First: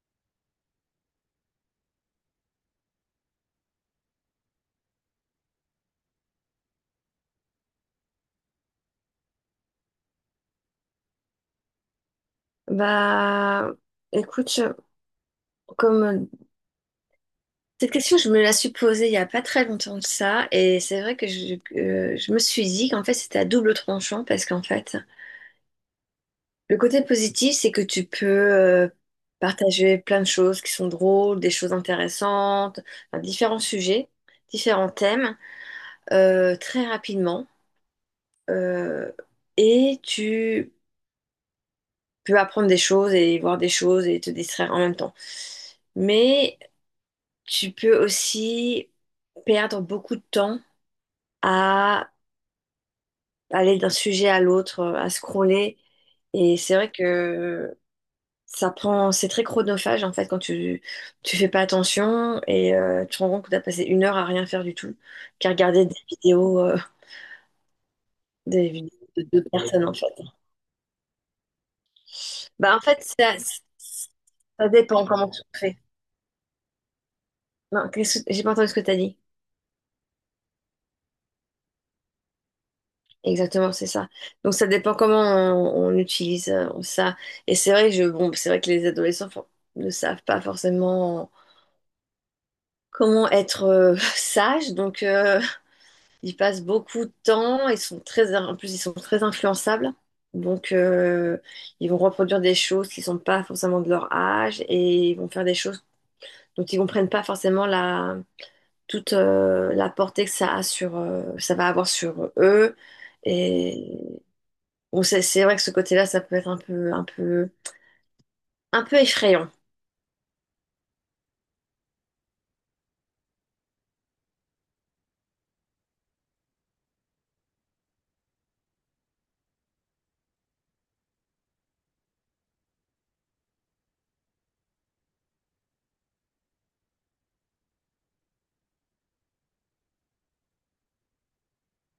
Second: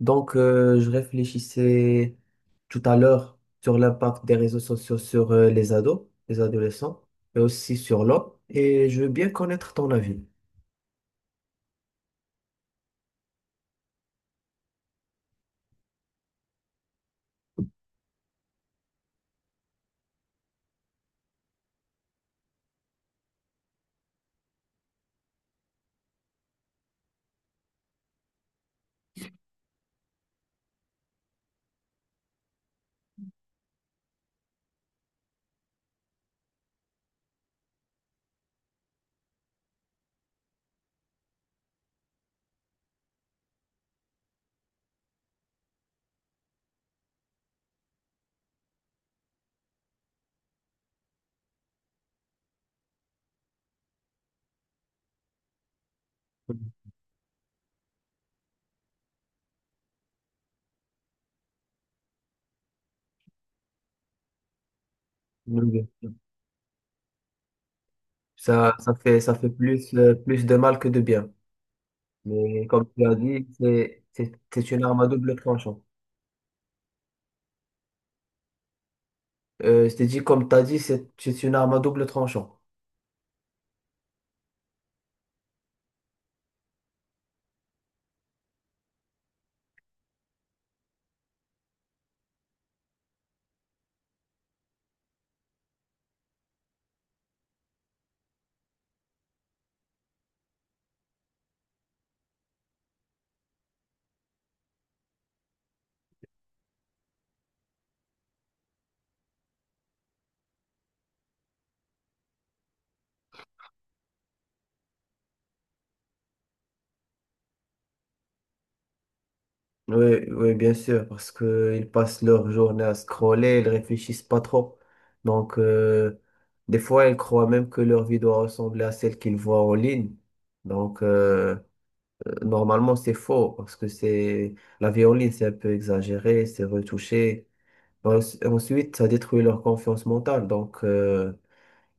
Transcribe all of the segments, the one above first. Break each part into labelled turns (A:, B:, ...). A: Je réfléchissais tout à l'heure sur l'impact des réseaux sociaux sur les ados, les adolescents, mais aussi sur l'homme. Et je veux bien connaître ton avis.
B: Bah, écoute, comme cette question, je me la suis posée il n'y a pas très longtemps de ça, et c'est vrai que que je me suis dit qu'en fait c'était à double tranchant parce qu'en fait, le côté positif, c'est que tu peux partager plein de choses qui sont drôles, des choses intéressantes, enfin, différents sujets, différents thèmes, très rapidement, euh, et tu peux apprendre des choses et voir des choses et te distraire en même temps. Mais tu peux aussi perdre beaucoup de temps à aller d'un sujet à l'autre, à scroller. Et c'est vrai que c'est très chronophage en fait quand tu fais pas attention et tu te rends compte que tu as passé une heure à rien faire du tout qu'à regarder
A: Mhm.
B: des
A: Ça, ça
B: vidéos
A: fait,
B: de
A: ça
B: deux
A: fait
B: personnes en
A: plus,
B: fait.
A: plus de mal que de bien. Mais
B: Bah en
A: comme
B: fait,
A: tu as
B: ça,
A: dit, c'est, c'est,
B: ça
A: c'est une arme
B: dépend
A: à
B: comment
A: double
B: tu le fais.
A: tranchant.
B: Non, j'ai pas entendu ce que tu as dit.
A: Je t'ai dit, comme tu as dit, c'est une arme à double tranchant.
B: Exactement, c'est ça. Donc ça dépend comment on utilise ça. Et c'est vrai que bon, c'est vrai que les adolescents ne savent pas forcément comment être sages. Donc ils passent beaucoup de temps. En plus ils sont très influençables. Donc ils vont reproduire des choses qui sont pas forcément de leur âge et ils vont faire des choses dont ils comprennent pas forcément la portée que ça va avoir sur eux. Et bon, c'est vrai que ce côté-là, ça peut être un peu, un peu, un peu effrayant.
A: Oui, oui, bien sûr, parce qu'ils passent leur journée à scroller, ils réfléchissent pas trop. Donc, euh, des fois, ils croient même que leur vie doit ressembler à celle qu'ils voient en ligne. Donc, euh, normalement, c'est faux, parce que c'est la vie en ligne, c'est un peu exagéré, c'est retouché. En- Ensuite, ça détruit leur confiance mentale.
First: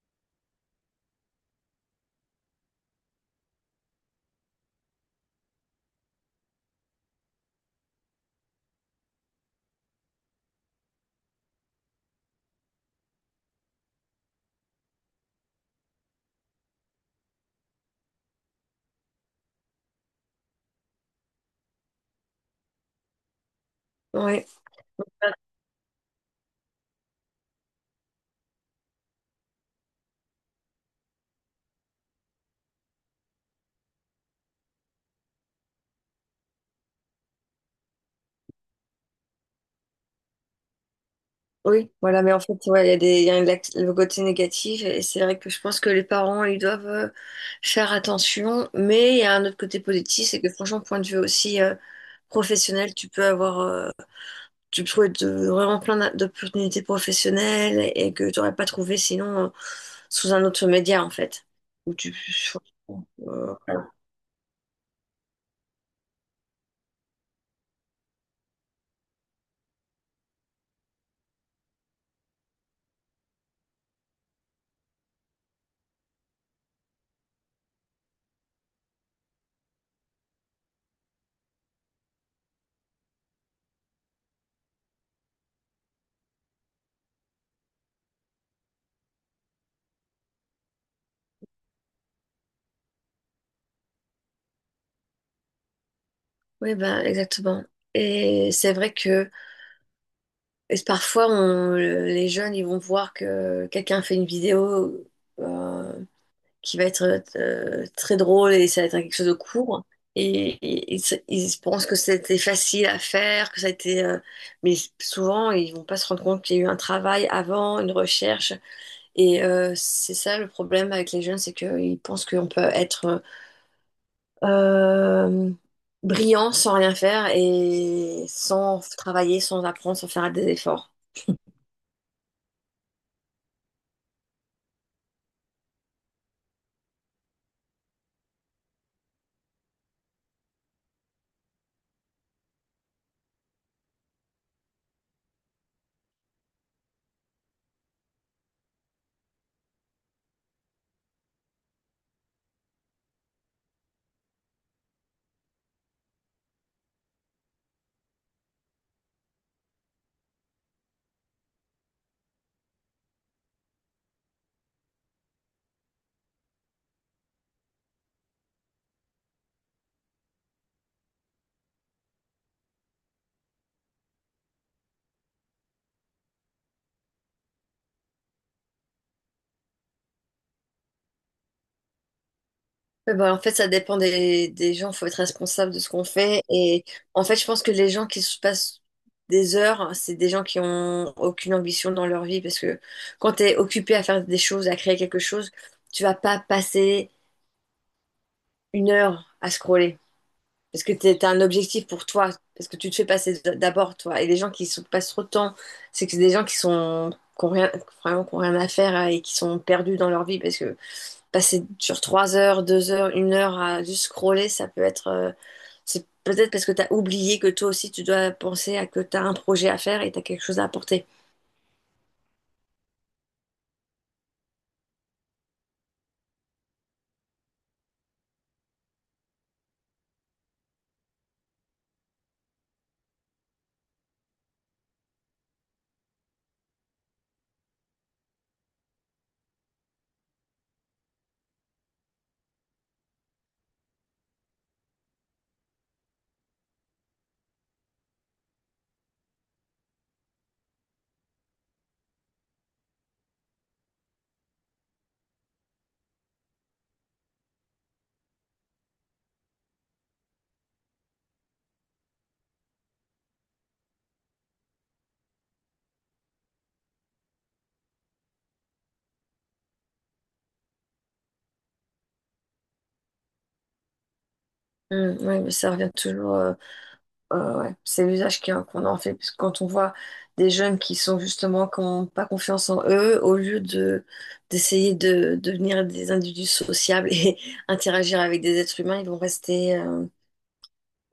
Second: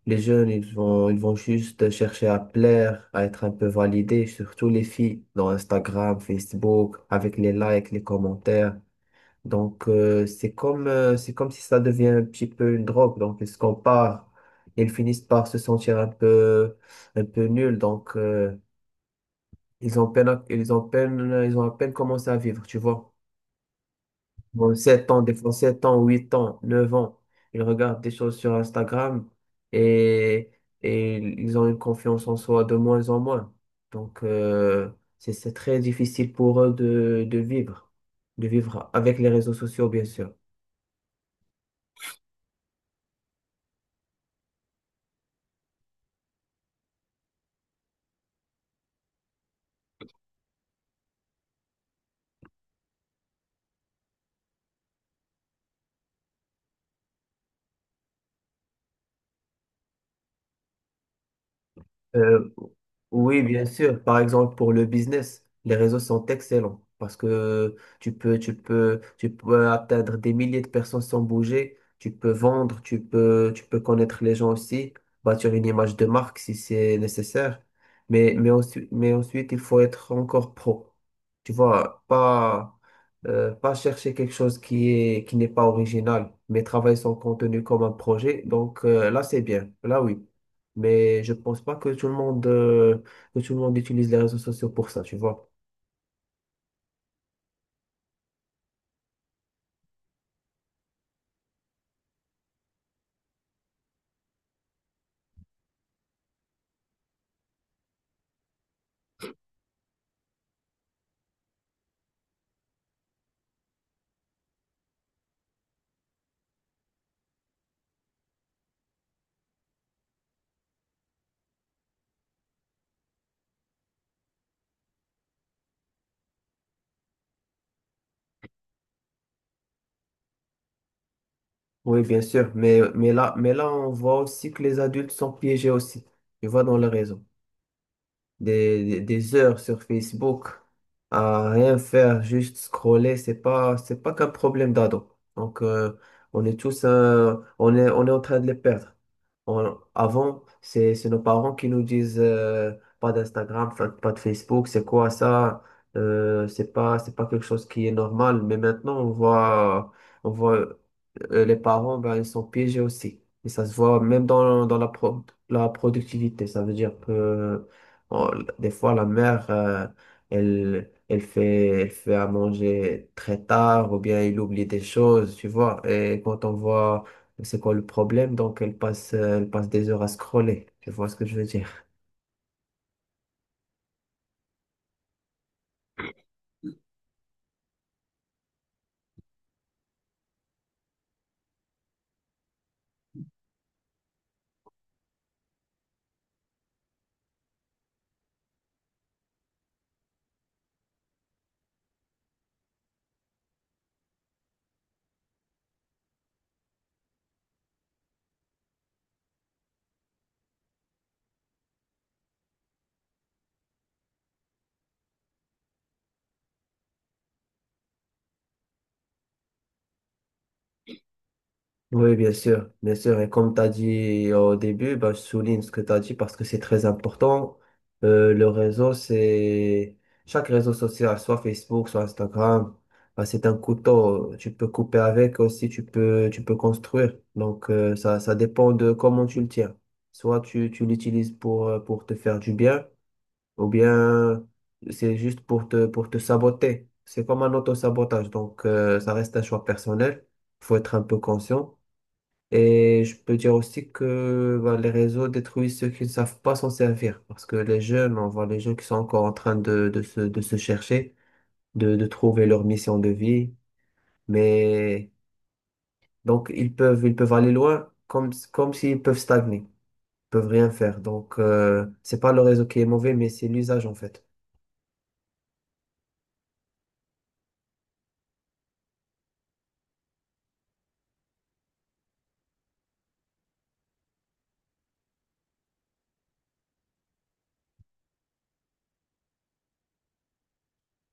A: Les jeunes, ils vont juste chercher à plaire, à être un peu validés, surtout les filles, dans Instagram, Facebook, avec les likes, les commentaires. C'est comme si ça devient un petit peu une drogue. Donc, ils se comparent. Ils finissent par se sentir un peu nuls. Ils ont à peine commencé à vivre, tu vois.
B: Oui,
A: Bon, 7 ans, des fois 7 ans, 8 ans, 9 ans, ils regardent des choses sur Instagram et, et ils ont une confiance en soi de moins en moins. Donc, euh, c'est très difficile pour eux de, de vivre avec les réseaux sociaux, bien sûr.
B: Oui, voilà, mais en fait, ouais, il y a des, il y a une- le côté négatif, et c'est vrai que je pense que les parents, ils doivent faire attention, mais il y a un autre côté positif, c'est que franchement, point de vue aussi professionnel, tu peux trouver vraiment plein d'opportunités professionnelles et que tu n'aurais pas trouvé sinon sous un autre média, en fait. Où tu,
A: Euh, oui,
B: euh,
A: bien sûr. Par exemple, pour le business, les réseaux sont excellents parce que tu peux atteindre des milliers de personnes sans bouger. Tu peux vendre, tu peux connaître les gens aussi, bâtir une image de marque si c'est nécessaire. Mais ensuite, il faut être encore pro. Tu vois, pas, pas chercher quelque chose qui n'est pas original, mais travailler son contenu comme un projet. Là, c'est bien. Là, oui. Mais je pense pas que que tout le monde utilise les réseaux sociaux pour ça, tu vois.
B: oui, ben, exactement. Et c'est vrai que Et parfois, les jeunes, ils vont voir que quelqu'un fait une vidéo euh, qui va être très drôle et ça va être quelque chose de court. Ils pensent que c'était facile à faire, que ça a été... mais souvent, ils vont pas se rendre compte qu'il y a eu un travail avant, une recherche. C'est ça le problème avec les jeunes, c'est qu'ils pensent qu'on peut être euh, brillant sans rien faire et sans travailler, sans apprendre, sans faire des efforts.
A: Oui, bien sûr. Mais là, on voit aussi que les adultes sont piégés aussi. Tu vois, dans les réseaux. Des heures sur Facebook à rien faire, juste scroller, c'est pas qu'un problème d'ado. On est tous, on est en train de les perdre. Avant, c'est nos parents qui nous disent pas d'Instagram, pas de Facebook, c'est quoi ça? C'est pas quelque chose qui est normal. Mais maintenant, on voit les parents, ben, ils sont piégés aussi. Et ça se voit même dans, dans la productivité. Ça veut dire que on- des fois, elle fait à manger très tard ou bien elle oublie des choses, tu vois. Et quand on voit c'est quoi le problème? Donc, elle passe des heures à scroller. Tu vois ce que je veux dire?
B: Ouais, bah, en fait, ça dépend des gens. Il faut être responsable de ce qu'on fait. Et en fait, je pense que les gens qui se passent des heures, c'est des gens qui ont aucune ambition dans leur vie. Parce que quand tu es occupé à faire des choses, à créer quelque chose, tu vas pas passer une heure à scroller. Parce que tu as un objectif pour toi. Parce que tu te fais passer d'abord, toi. Et les gens qui se passent trop de temps, c'est que c'est des gens qui sont, qui ont rien, vraiment, qui ont rien à faire et qui sont perdus dans leur vie. Parce que passer sur 3 heures, 2 heures, une heure à juste scroller, ça peut être. C'est peut-être parce que tu as oublié que toi aussi, tu dois penser à que tu as un projet à faire et tu as quelque chose à apporter.
A: Oui, bien sûr, bien sûr. Et comme tu as dit au début, bah, je souligne ce que tu as dit parce que c'est très important. Le réseau, c'est... Chaque réseau social, soit Facebook, soit Instagram, bah, c'est un couteau. Tu peux couper avec aussi, tu peux construire. Ça dépend de comment tu le tiens. Soit tu l'utilises pour te faire du bien, ou bien c'est juste pour pour te saboter. C'est comme un auto-sabotage, ça reste un choix personnel, faut être un peu conscient. Et je peux dire aussi que bah, les réseaux détruisent ceux qui ne savent pas s'en servir, parce que les jeunes, on voit les jeunes qui sont encore en train de se chercher, de trouver leur mission de vie, mais donc ils peuvent aller loin comme, comme s'ils peuvent stagner peuvent rien faire. C'est pas le réseau qui est mauvais, mais c'est l'usage en fait.
B: Oui, mais ça revient toujours. Ouais. C'est l'usage qu'on en fait. Parce que quand on voit des jeunes qui sont justement, qui n'ont pas confiance en eux, au lieu de d'essayer de devenir des individus sociables et interagir avec des êtres humains, ils vont rester euh,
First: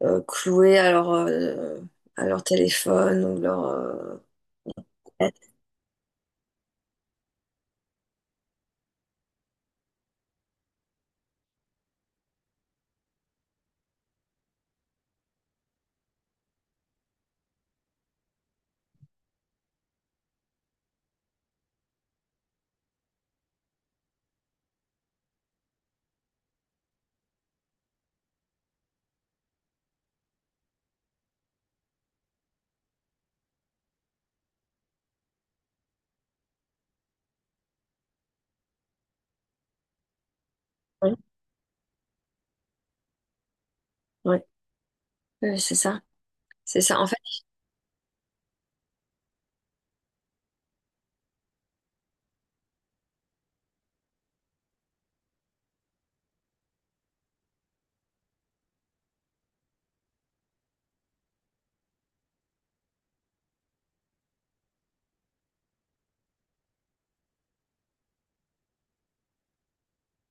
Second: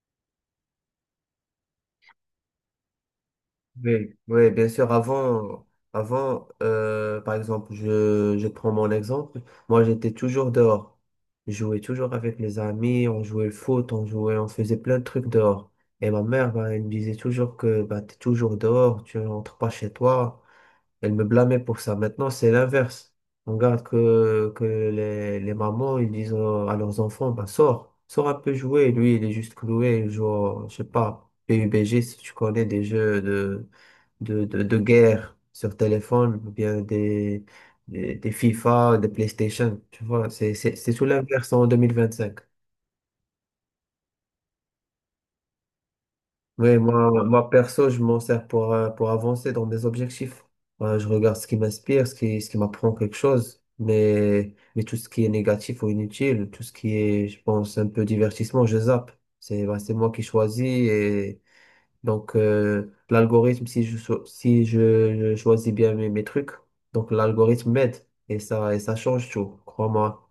B: euh, cloués à leur téléphone ou leur.
A: Oui, oui, bien sûr.
B: Tablette.
A: Avant, avant par exemple, je prends mon exemple. Moi, j'étais toujours dehors. Je jouais toujours avec mes amis, on jouait le foot, on faisait plein de trucs dehors. Et ma mère, ben, elle me disait toujours que bah, tu es toujours dehors, tu rentres pas chez toi. Elle me blâmait pour ça. Maintenant, c'est l'inverse. On regarde les mamans, ils disent à leurs enfants, bah, sors, sors un peu jouer. Lui, il est juste cloué, je sais pas, PUBG, si tu connais des jeux de guerre sur téléphone, ou bien des FIFA, des PlayStation. Tu vois, c'est tout l'inverse en 2025.
B: Ouais, ouais, c'est ça.
A: Oui,
B: C'est ça. En fait,
A: moi perso, je m'en sers pour avancer dans mes objectifs. Je regarde ce qui m'inspire, ce qui m'apprend quelque chose, mais tout ce qui est négatif ou inutile, tout ce qui est, je pense, un peu divertissement, je zappe. C'est, bah, c'est moi qui choisis et l'algorithme, si je, cho- si je, je choisis bien mes trucs, donc l'algorithme m'aide et ça change tout, crois-moi.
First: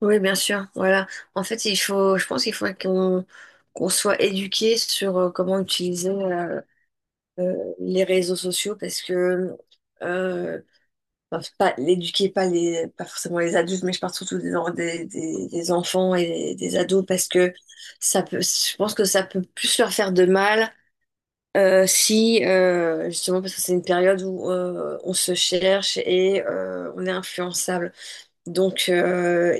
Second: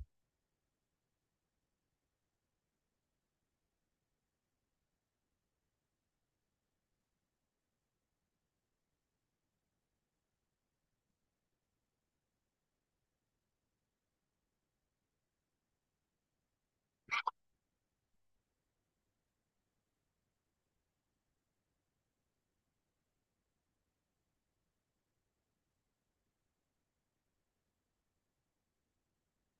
B: oui, bien sûr. Voilà. En fait, je pense qu'il faut qu'on soit éduqué sur comment utiliser euh, les réseaux sociaux parce que, euh, enfin, c'est pas l'éduquer, pas pas forcément les adultes, mais je parle surtout des enfants et des ados parce que je pense que ça peut plus leur faire de mal. Si justement parce que c'est une période où on se cherche et on est influençable. Donc,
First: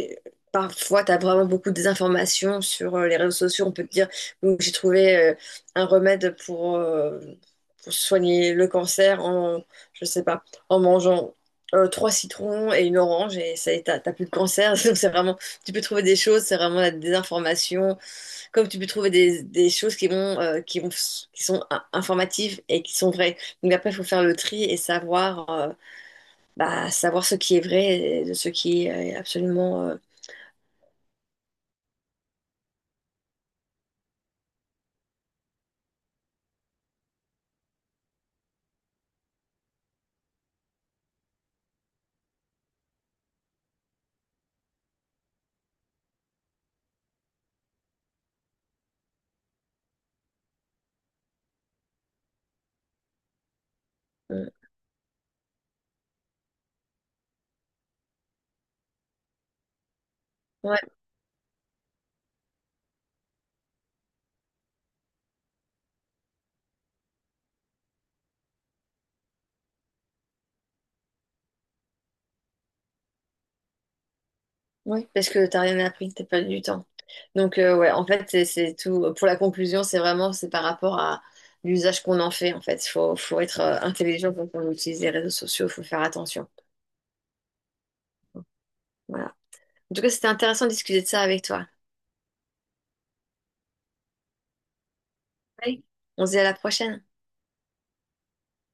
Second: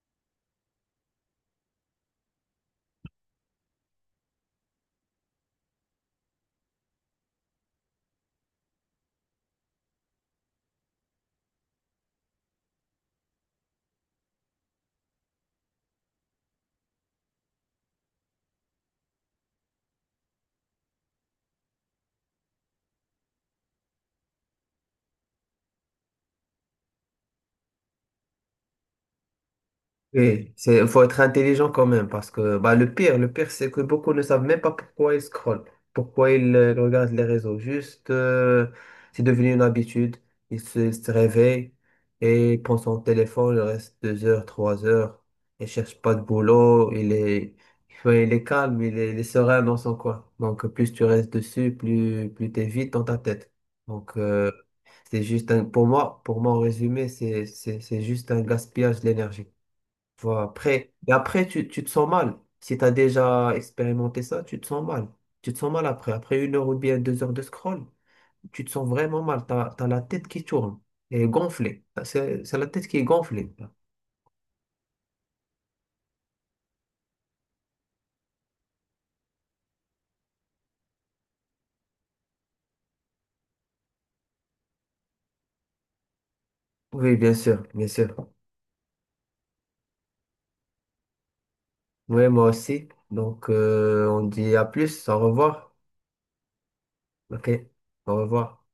B: parfois, tu as vraiment beaucoup de désinformations sur les réseaux sociaux. On peut te dire, donc j'ai trouvé un remède pour soigner le cancer je sais pas, en mangeant trois citrons et une orange et ça y est, t'as plus de cancer. Donc, c'est vraiment, tu peux trouver des choses, c'est vraiment la désinformation. Comme tu peux trouver des choses qui sont informatives et qui sont vraies. Donc, après, il faut faire le tri et savoir. Bah, savoir ce qui est vrai et de ce qui est absolument.
A: Oui, c'est, faut être intelligent quand même, parce que bah, le pire, c'est que beaucoup ne savent même pas pourquoi ils scrollent, pourquoi ils regardent les réseaux. Juste, c'est devenu une habitude. Se réveillent et ils prennent son téléphone, il reste deux heures, trois heures, il cherche pas de boulot, ouais, il est calme, il est serein dans son coin. Donc, plus tu restes dessus, plus t'es vite dans ta tête. Donc,
B: Euh,
A: euh, c'est juste un, pour moi, en résumé, c'est juste un gaspillage d'énergie. Voilà.
B: ouais,
A: Et après tu te sens mal. Si tu as déjà expérimenté ça, tu te sens mal. Tu te sens mal après. Après une heure ou bien deux heures de scroll, tu te sens vraiment mal. Tu as la tête qui tourne et gonflée. C'est la tête qui est gonflée.
B: ouais, parce que t'as rien appris, t'as perdu du temps. Donc, ouais, en fait, c'est tout. Pour la conclusion, c'est par rapport à l'usage qu'on en fait, en fait. Faut être intelligent quand on utilise les réseaux sociaux, faut faire attention.
A: Oui, bien sûr, bien sûr.
B: Voilà. En tout cas, c'était intéressant de discuter de ça avec toi.
A: Oui, moi aussi. On dit à plus, au revoir.
B: On se dit à la prochaine.
A: Ok, au revoir.